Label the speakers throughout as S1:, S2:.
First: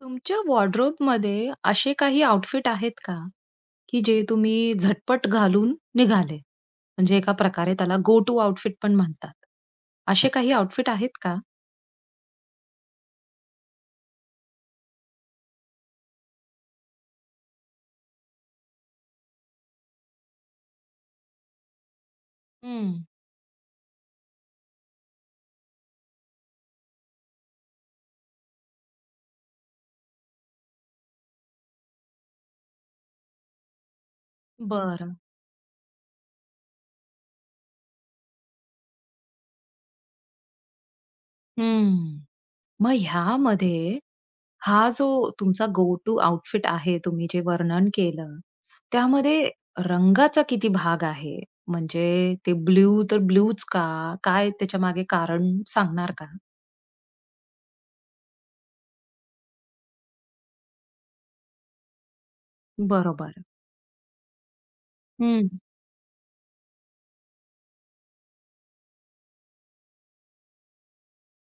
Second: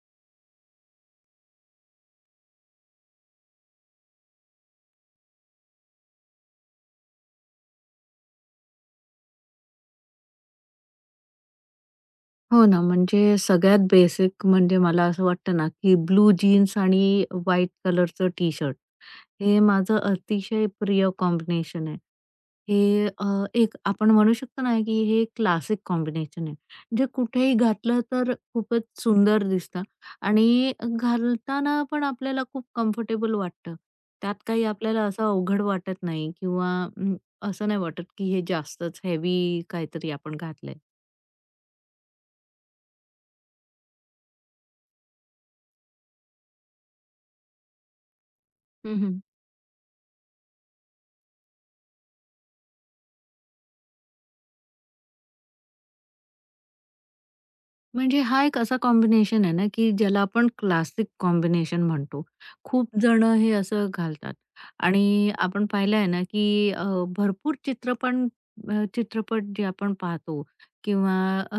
S1: तुमच्या वॉर्डरोबमध्ये असे काही आउटफिट आहेत का, की जे तुम्ही झटपट घालून निघाले? म्हणजे एका प्रकारे त्याला गो टू आउटफिट पण म्हणतात. असे काही आउटफिट आहेत का?
S2: हो ना, म्हणजे सगळ्यात बेसिक म्हणजे मला असं वाटतं ना, की ब्लू जीन्स आणि व्हाईट कलरचं टी-शर्ट हे माझं अतिशय प्रिय कॉम्बिनेशन आहे.
S1: हं.
S2: हे अ, एक आपण म्हणू शकतो ना, की हे क्लासिक कॉम्बिनेशन आहे. जे कुठेही घातलं तर खूपच सुंदर दिसतं आणि घालताना पण आपल्याला खूप कम्फर्टेबल वाटतं. त्यात काही आपल्याला
S1: बरं.
S2: असं अवघड वाटत नाही किंवा अं, असं नाही वाटत, की हे जास्तच हेवी काहीतरी आपण घातलंय.
S1: हं. मग ह्यामध्ये हा जो तुमचा गो टू आउटफिट आहे, तुम्ही जे वर्णन केलं, त्यामध्ये रंगाचा किती भाग आहे? म्हणजे ते ब्लू तर ब्लूच का? काय त्याच्यामागे कारण सांगणार का?
S2: म्हणजे हा एक असा कॉम्बिनेशन आहे ना, की ज्याला आपण क्लासिक कॉम्बिनेशन म्हणतो. खूप जण
S1: बरोबर.
S2: हे असं घालतात आणि
S1: हं.
S2: आपण पाहिलं आहे ना, की भरपूर चित्रपट जे आपण पाहतो किंवा अ,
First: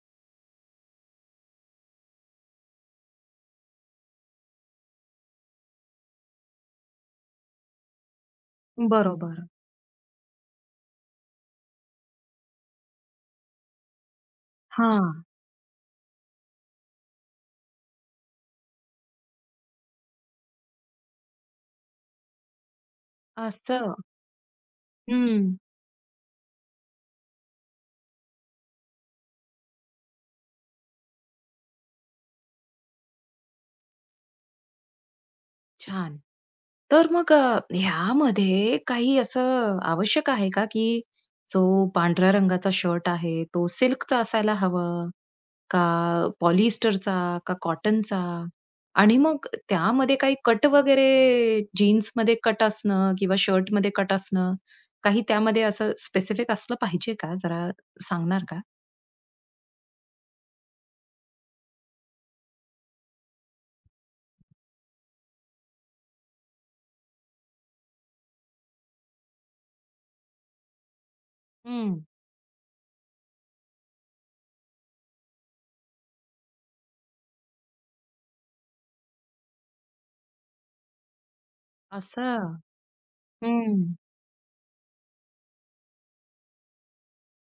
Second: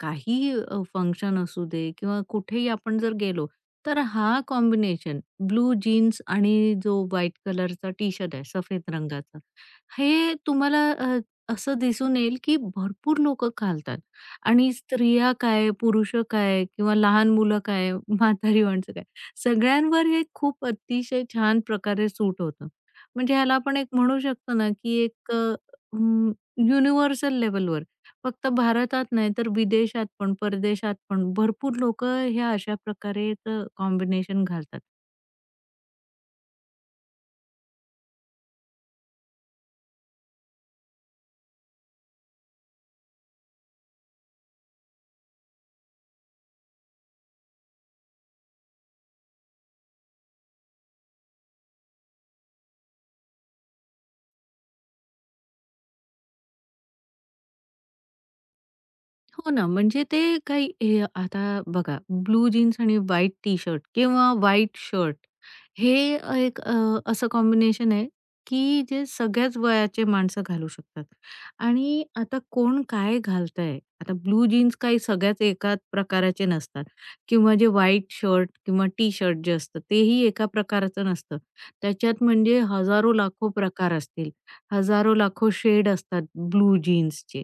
S2: काही फंक्शन असू दे किंवा कुठेही आपण जर गेलो, तर हा कॉम्बिनेशन ब्लू जीन्स आणि जो व्हाईट कलरचा टी-शर्ट आहे सफेद रंगाचा,
S1: बरोबर.
S2: हे तुम्हाला असं दिसून येईल, की भरपूर लोकं घालतात. आणि
S1: हां.
S2: स्त्रिया काय, पुरुष काय किंवा लहान मुलं काय, म्हातारी माणसं काय, सगळ्यांवर हे खूप अतिशय छान प्रकारे सूट होतं. म्हणजे ह्याला आपण एक
S1: असं.
S2: म्हणू शकतो ना, की एक
S1: हं.
S2: अं, युनिव्हर्सल लेव्हलवर फक्त भारतात नाही तर विदेशात पण, परदेशात पण भरपूर लोकं ह्या अशा प्रकारेचं कॉम्बिनेशन घालतात.
S1: छान. तर मग ह्यामध्ये काही असं आवश्यक आहे का, की जो पांढऱ्या रंगाचा शर्ट आहे, तो सिल्कचा असायला हवा का पॉलिएस्टरचा का कॉटनचा? आणि मग त्यामध्ये काही कट वगैरे जीन्समध्ये कट असणं किंवा शर्टमध्ये कट असणं, काही त्यामध्ये असं स्पेसिफिक असलं पाहिजे का? जरा सांगणार का?
S2: हो ना, म्हणजे ते काही हे आता बघा ब्लू जीन्स आणि व्हाईट टी-शर्ट किंवा व्हाईट शर्ट हे एक असं कॉम्बिनेशन आहे, की जे सगळ्याच वयाचे माणसं घालू शकतात.
S1: हं.
S2: आणि आता कोण काय घालतंय? आता ब्लू जीन्स काही सगळ्याच एकाच प्रकाराचे नसतात किंवा जे व्हाईट शर्ट किंवा टी-शर्ट जे असतं तेही एका प्रकाराचं नसतं. त्याच्यात
S1: असं.
S2: म्हणजे हजारो लाखो प्रकार
S1: हं.
S2: असतील. हजारो लाखो शेड असतात ब्लू जीन्सचे.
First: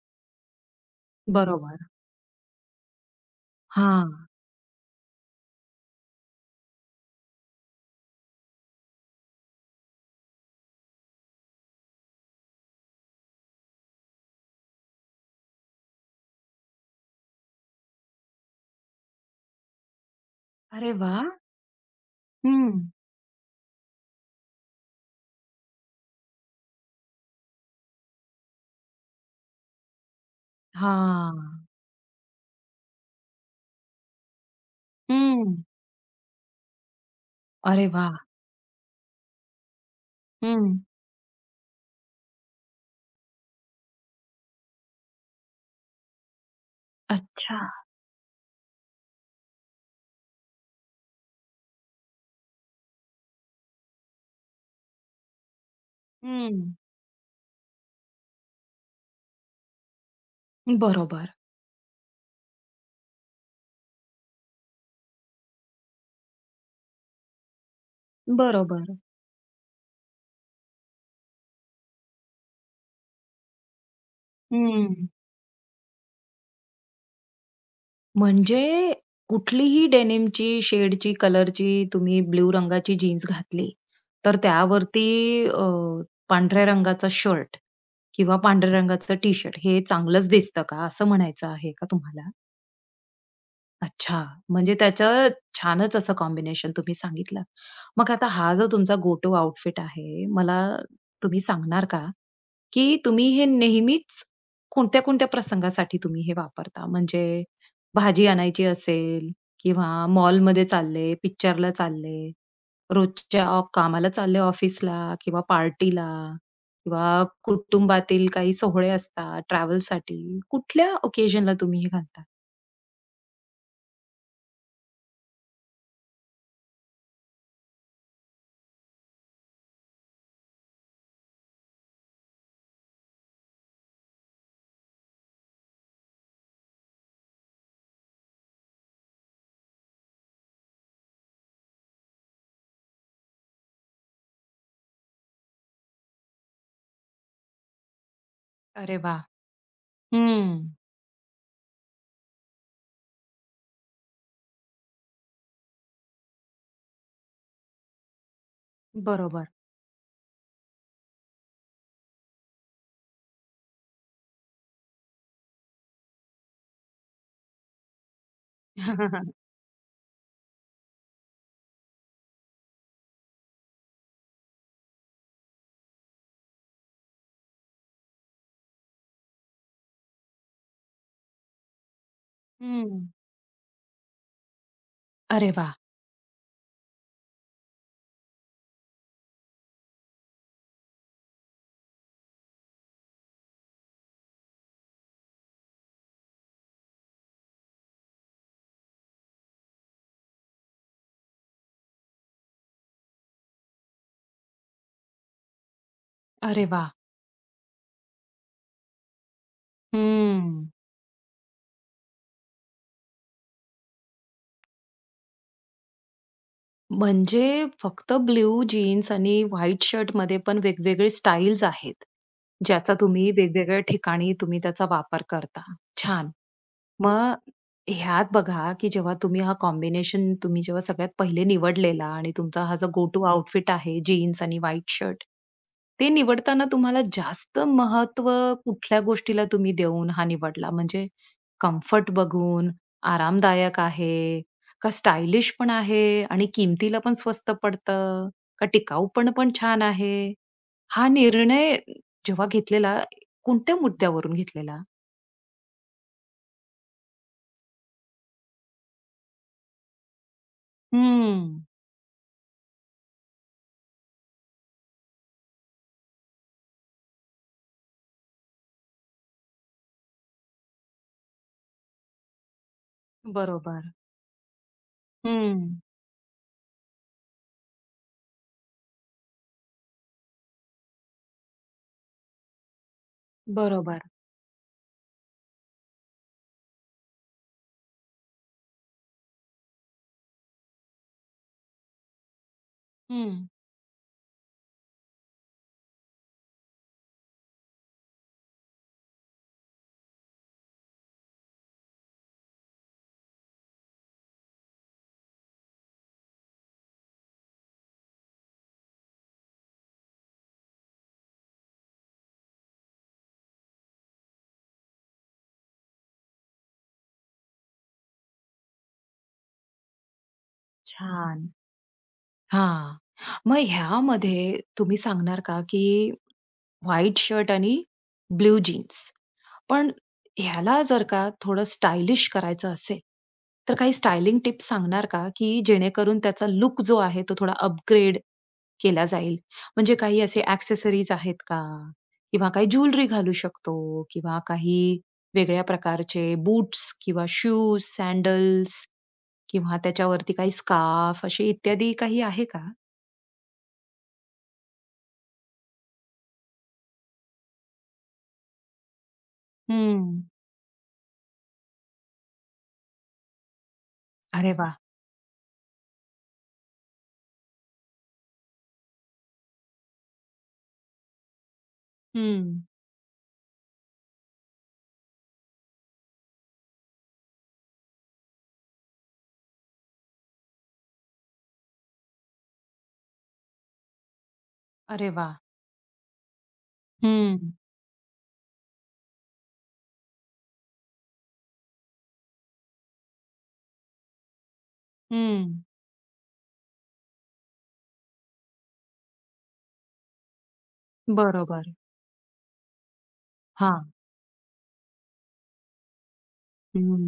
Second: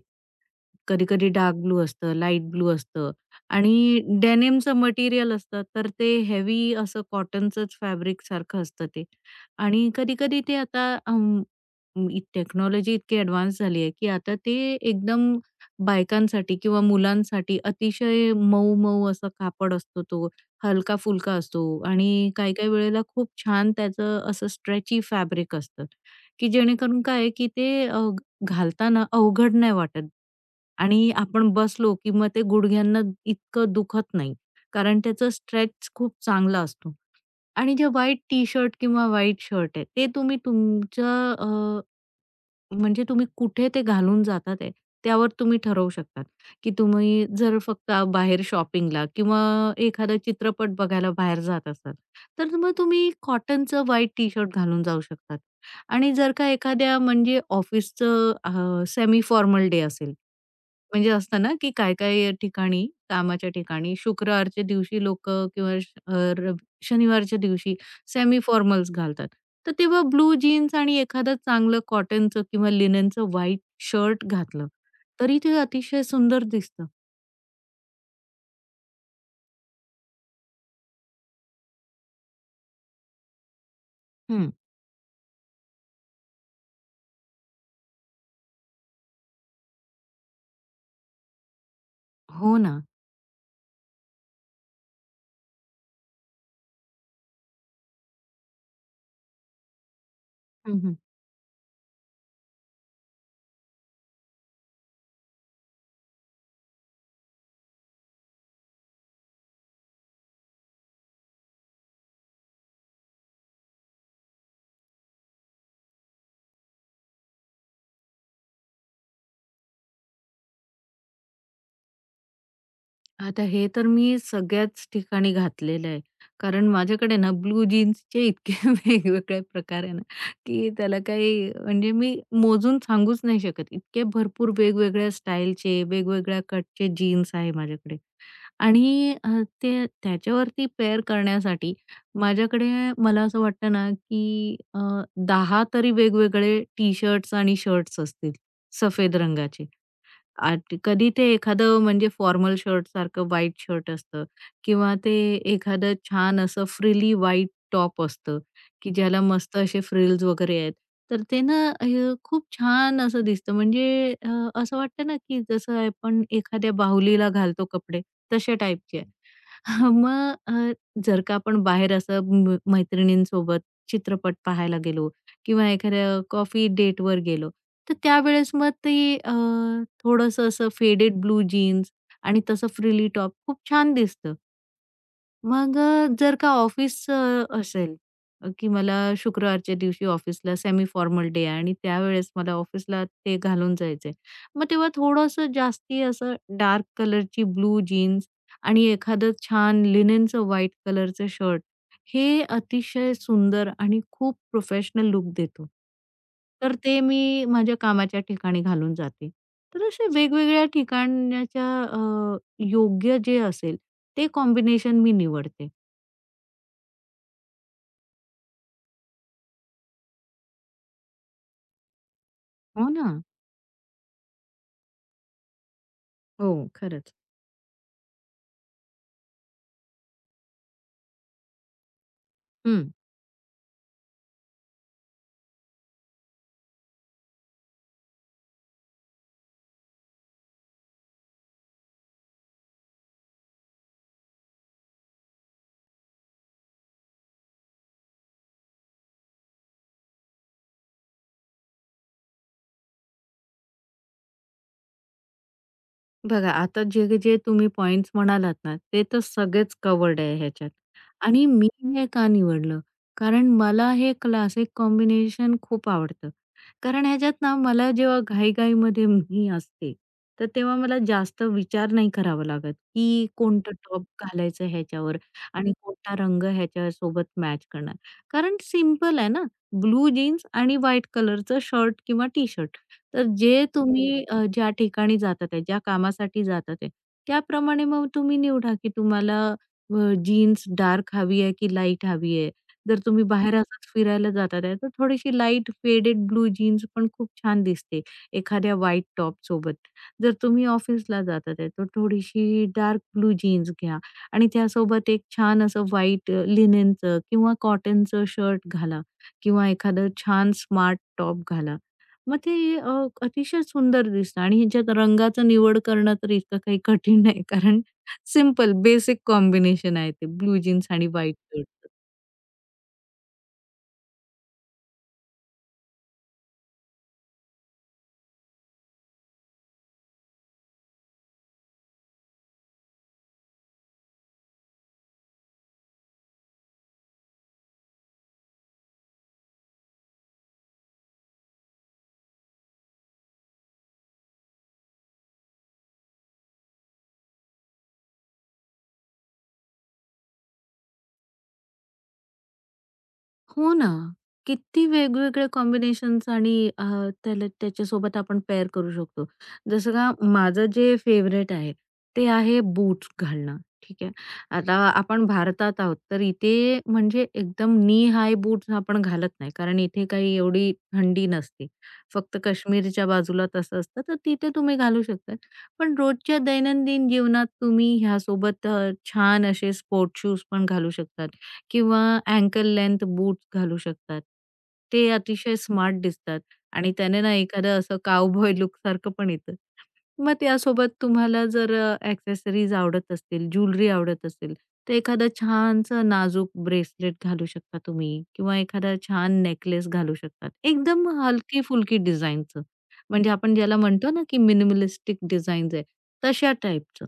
S2: कधी-कधी डार्क
S1: बरोबर.
S2: ब्लू असतं, लाईट ब्लू असतं
S1: हां.
S2: आणि डेनिमचं मटेरिअल असतं, तर ते हेवी असं कॉटनचंच फॅब्रिकसारखं असतं ते आणि कधी-कधी ते आता टेक्नॉलॉजी इतकी ॲडव्हान्स झाली आहे, की आता ते एकदम बायकांसाठी किंवा मुलांसाठी अतिशय मऊ-मऊ असा कापड असतो तो,
S1: अरे वाह!
S2: हलका-फुलका असतो आणि काही-काही
S1: हं.
S2: वेळेला खूप छान त्याचं असं स्ट्रेची फॅब्रिक असतं, की जेणेकरून काय आहे, की ते घालताना अवघड नाही वाटत. आणि
S1: हां.
S2: आपण बसलो की मग ते गुडघ्यांना इतकं दुखत नाही. कारण त्याचा
S1: हं.
S2: स्ट्रेच खूप चांगला असतो. आणि जे
S1: अरे वाह!
S2: व्हाईट टी-शर्ट किंवा व्हाईट शर्ट आहे, ते तुम्ही
S1: हं.
S2: तुमचं अ, म्हणजे तुम्ही कुठे ते घालून जातात आहे, त्यावर तुम्ही ठरवू शकतात, की तुम्ही जर
S1: अच्छा.
S2: फक्त बाहेर शॉपिंगला किंवा एखादा चित्रपट बघायला बाहेर जात असाल, तर मग तुम्ही कॉटनचं व्हाईट टी-शर्ट घालून जाऊ शकतात. आणि जर का
S1: हं.
S2: एखाद्या म्हणजे ऑफिसचं सेमी फॉर्मल डे असेल, म्हणजे
S1: बरोबर.
S2: असतं ना, की काही-काही ठिकाणी, कामाच्या ठिकाणी शुक्रवारच्या दिवशी लोकं किंवा रवि शनिवारच्या दिवशी सेमी
S1: बरोबर.
S2: फॉर्मल्स घालतात. तर तेव्हा ब्लू जीन्स आणि एखादं चांगलं कॉटनचं किंवा लिनेनचं व्हाईट शर्ट घातलं,
S1: हं.
S2: तरी ते अतिशय सुंदर दिसतं.
S1: म्हणजे कुठलीही डेनिमची, शेडची, कलरची तुम्ही ब्लू रंगाची जीन्स घातली, तर
S2: हं.
S1: त्यावरती अ, पांढऱ्या रंगाचा शर्ट किंवा पांढऱ्या रंगाचं टी-शर्ट हे चांगलंच दिसतं का, असं म्हणायचं आहे का तुम्हाला?
S2: हो ना.
S1: अच्छा. म्हणजे त्याचं छानच असं कॉम्बिनेशन तुम्ही सांगितलं. मग आता हा जो तुमचा गो टू आउटफिट आहे, मला तुम्ही सांगणार का, की तुम्ही हे नेहमीच कोणत्या-कोणत्या प्रसंगासाठी तुम्ही हे वापरता? म्हणजे भाजी आणायची असेल किंवा मॉलमध्ये चालले, पिक्चरला चालले, रोजच्या कामाला चालले ऑफिसला किंवा पार्टीला किंवा कुटुंबातील काही सोहळे असतात, ट्रॅव्हलसाठी कुठल्या ओकेशनला तुम्ही हे घालता?
S2: आता हे तर मी सगळ्याच ठिकाणी घातलेलं आहे. कारण माझ्याकडे ना ब्लू जीन्सचे इतके वेगवेगळे प्रकार आहे ना, की त्याला काही म्हणजे मी मोजून सांगूच नाही शकत. इतके भरपूर वेगवेगळ्या स्टाईलचे, वेगवेगळ्या कटचे जीन्स आहे माझ्याकडे. आणि ते त्याच्यावरती पेअर करण्यासाठी माझ्याकडे मला असं वाटतं ना, की 10 तरी वेगवेगळे टी-शर्ट्स आणि शर्ट्स असतील
S1: अरे
S2: सफेद
S1: वाह!
S2: रंगाचे.
S1: हं.
S2: आट कधी ते एखादं म्हणजे फॉर्मल शर्टसारखं व्हाईट शर्ट असतं किंवा ते एखादं छान असं फ्रिली व्हाईट टॉप असतं, की ज्याला
S1: बरोबर.
S2: मस्त असे फ्रिल्स वगैरे आहेत. तर ते ना खूप छान असं दिसतं म्हणजे असं वाटतं ना, की जसं आपण एखाद्या बाहुलीला घालतो कपडे तशा टाईपचे. हं. मग अ, जर का आपण बाहेर असं मैत्रिणींसोबत चित्रपट पाहायला गेलो किंवा एखाद्या कॉफी डेटवर गेलो, तर त्यावेळेस मग ते अ, थोडंसं असं फेडेड ब्लू जीन्स आणि तसं
S1: हं.
S2: फ्रिली टॉप खूप छान दिसतं.
S1: अरे वा,
S2: मग जर का ऑफिस असेल, की मला शुक्रवारच्या दिवशी ऑफिसला सेमी फॉर्मल डे आहे आणि त्यावेळेस मला ऑफिसला ते घालून जायचंय. मग तेव्हा थोडंसं जास्ती असं डार्क कलरची ब्लू जीन्स आणि एखादं छान लिनेनचं व्हाईट कलरचं शर्ट हे अतिशय सुंदर आणि खूप प्रोफेशनल लूक देतो.
S1: अरे
S2: तर
S1: वा,
S2: ते मी माझ्या कामाच्या ठिकाणी घालून जाते. तर अशा वेगवेगळ्या
S1: हं.
S2: ठिकाणाच्या अ, योग्य जे असेल ते कॉम्बिनेशन मी निवडते.
S1: म्हणजे फक्त ब्ल्यू जीन्स आणि व्हाईट शर्टमध्ये पण वेगवेगळे स्टाईल्स आहेत.
S2: हो
S1: ज्याचा
S2: ना.
S1: तुम्ही वेगवेगळ्या ठिकाणी तुम्ही त्याचा वापर करता. छान.
S2: हो, खरंच.
S1: मग ह्यात बघा, की जेव्हा तुम्ही हा कॉम्बिनेशन तुम्ही जेव्हा सगळ्यात पहिले निवडलेला आणि तुमचा हा जो
S2: हं.
S1: गो टू आउटफिट आहे जीन्स आणि व्हाईट शर्ट. ते निवडताना तुम्हाला जास्त महत्त्व कुठल्या गोष्टीला तुम्ही देऊन हा निवडला? म्हणजे कम्फर्ट बघून, आरामदायक आहे, का स्टायलिश पण आहे आणि किमतीला पण स्वस्त पडतं, का टिकाऊपण पण छान आहे? हा निर्णय जेव्हा घेतलेला, कोणत्या मुद्द्यावरून घेतलेला?
S2: बघा, आता जे जे तुम्ही पॉइंट्स म्हणालात ना, ते तर सगळेच कव्हर्ड आहे ह्याच्यात. आणि
S1: हं.
S2: मी हे का निवडलं? कारण मला हे क्लासिक कॉम्बिनेशन खूप आवडतं. कारण ह्याच्यात ना मला जेव्हा घाई-घाईमध्ये मी असते, तर तेव्हा मला जास्त विचार नाही करावा लागत, की कोणतं
S1: बरोबर.
S2: टॉप घालायचं ह्याच्यावर
S1: हं,
S2: आणि कोणता रंग ह्याच्यासोबत मॅच करणार. कारण सिंपल आहे ना, ब्लू जीन्स आणि व्हाईट कलरचं शर्ट किंवा टी-शर्ट. तर जे
S1: बरोबर.
S2: तुम्ही अ, ज्या ठिकाणी जातात आहे, ज्या कामासाठी जातात आहे, त्याप्रमाणे मग तुम्ही निवडा, की तुम्हाला जीन्स डार्क हवी आहे की लाईट हवी आहे. जर तुम्ही
S1: हं.
S2: बाहेर असंच फिरायला जातात आहे, तर थोडीशी लाईट फेडेड ब्लू जीन्स पण खूप छान दिसते एखाद्या व्हाईट टॉपसोबत. जर तुम्ही ऑफिसला जातात आहे, तर थोडीशी डार्क ब्लू जीन्स घ्या आणि त्यासोबत एक छान असं व्हाईट लिनेनचं किंवा कॉटनचं शर्ट घाला किंवा एखादं छान स्मार्ट टॉप घाला. मग ते अ, अतिशय सुंदर दिसतं आणि ह्याच्यात रंगाचं निवड करणं तर इतकं काही कठीण नाही कारण सिंपल बेसिक कॉम्बिनेशन आहे ते ब्लू जीन्स आणि व्हाईट
S1: छान.
S2: शर्ट.
S1: हां. मग ह्यामध्ये तुम्ही सांगणार का, की व्हाईट शर्ट आणि ब्लू जीन्स. पण ह्याला जर का थोडं स्टायलिश करायचं असेल, तर काही स्टायलिंग टिप्स सांगणार का, की जेणेकरून त्याचा लुक जो आहे तो थोडा अपग्रेड केला जाईल? म्हणजे काही असे एक्सेसरीज आहेत का? किंवा काही ज्वेलरी घालू शकतो किंवा काही वेगळ्या प्रकारचे बूट्स किंवा शूज, सॅडल्स किंवा त्याच्यावरती काही स्कार्फ असे इत्यादी काही आहे का?
S2: हो ना. किती वेगवेगळे कॉम्बिनेशन्स आणि त्याला त्याच्यासोबत आपण पेअर करू शकतो. जसं का
S1: हं.
S2: माझं जे फेवरेट आहे, ते आहे बूट्स घालणं. ठीक आहे.
S1: अरे
S2: आता
S1: वाह!
S2: आपण भारतात आहोत, तर इथे म्हणजे एकदम नी हाय बूट्स आपण घालत नाही, कारण इथे काही एवढी थंडी नसते. फक्त
S1: हं.
S2: काश्मीरच्या बाजूला तसं असतं, तर तिथे तुम्ही घालू शकता. पण रोजच्या दैनंदिन जीवनात तुम्ही ह्यासोबत छान असे स्पोर्ट शूज पण घालू शकता. किंवा अँकल लेंथ बूट घालू शकतात.
S1: अरे
S2: ते
S1: वा,
S2: अतिशय स्मार्ट दिसतात आणि त्याने ना
S1: हं,
S2: एखादं असं काउबॉय लुक सारखं पण येतं. मग त्यासोबत तुम्हाला जर आवडत असतील, ज्वेलरी आवडत असेल, तर एखादं
S1: हं.
S2: छानसं नाजूक ब्रेसलेट घालू शकता तुम्ही किंवा एखादा छान नेकलेस घालू शकतात. एकदम
S1: बरोबर.
S2: हलकी-फुलकी डिझाइनचं. म्हणजे आपण ज्याला
S1: हां.
S2: म्हणतो ना, की मिनिमलिस्टिक डिझाइन तशा
S1: हं.
S2: टाईपचं.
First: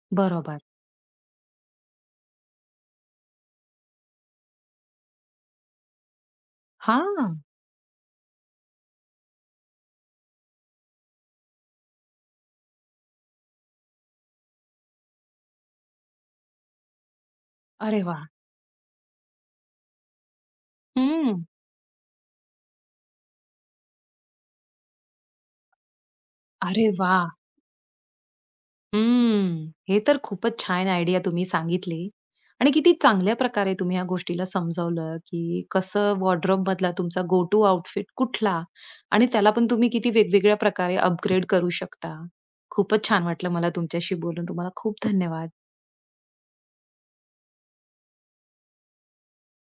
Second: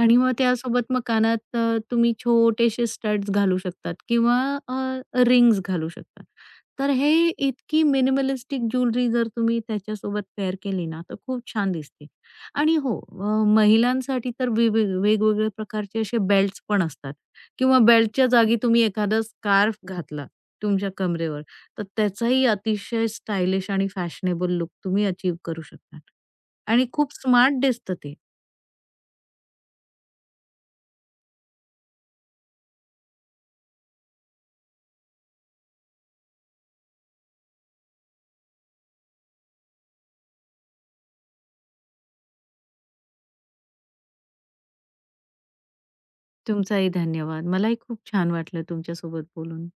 S2: आणि मग
S1: बरोबर.
S2: त्यासोबत मग कानात तुम्ही छोटेसे स्टड्स घालू शकतात किंवा अ, रिंग्स घालू शकतात. तर हे
S1: हां.
S2: इतकी मिनिमलिस्टिक ज्वेलरी जर तुम्ही त्याच्यासोबत पेअर केली ना, तर खूप छान दिसते. आणि हो, महिलांसाठी तर वेगवेगळ्या प्रकारचे असे बेल्ट्स पण असतात किंवा
S1: अरे वा,
S2: बेल्टच्या जागी तुम्ही एखादा स्कार्फ घातला तुमच्या कमरेवर,
S1: हं.
S2: तर त्याचाही अतिशय स्टायलिश आणि फॅशनेबल लूक तुम्ही अचीव्ह करू शकता. आणि
S1: अरे
S2: खूप
S1: वाह!
S2: स्मार्ट दिसतं ते.
S1: हम्म. हे तर खूपच छान आयडिया तुम्ही सांगितली आणि किती चांगल्या प्रकारे तुम्ही या गोष्टीला समजावलं, की कसं वॉर्डरोब मधला तुमचा गो टू आउटफिट कुठला आणि त्याला पण तुम्ही किती वेगवेगळ्या प्रकारे अपग्रेड करू शकता. खूपच छान वाटलं मला तुमच्याशी बोलून. तुम्हाला खूप धन्यवाद.
S2: तुमचाही धन्यवाद. मलाही खूप छान वाटलं तुमच्यासोबत बोलून.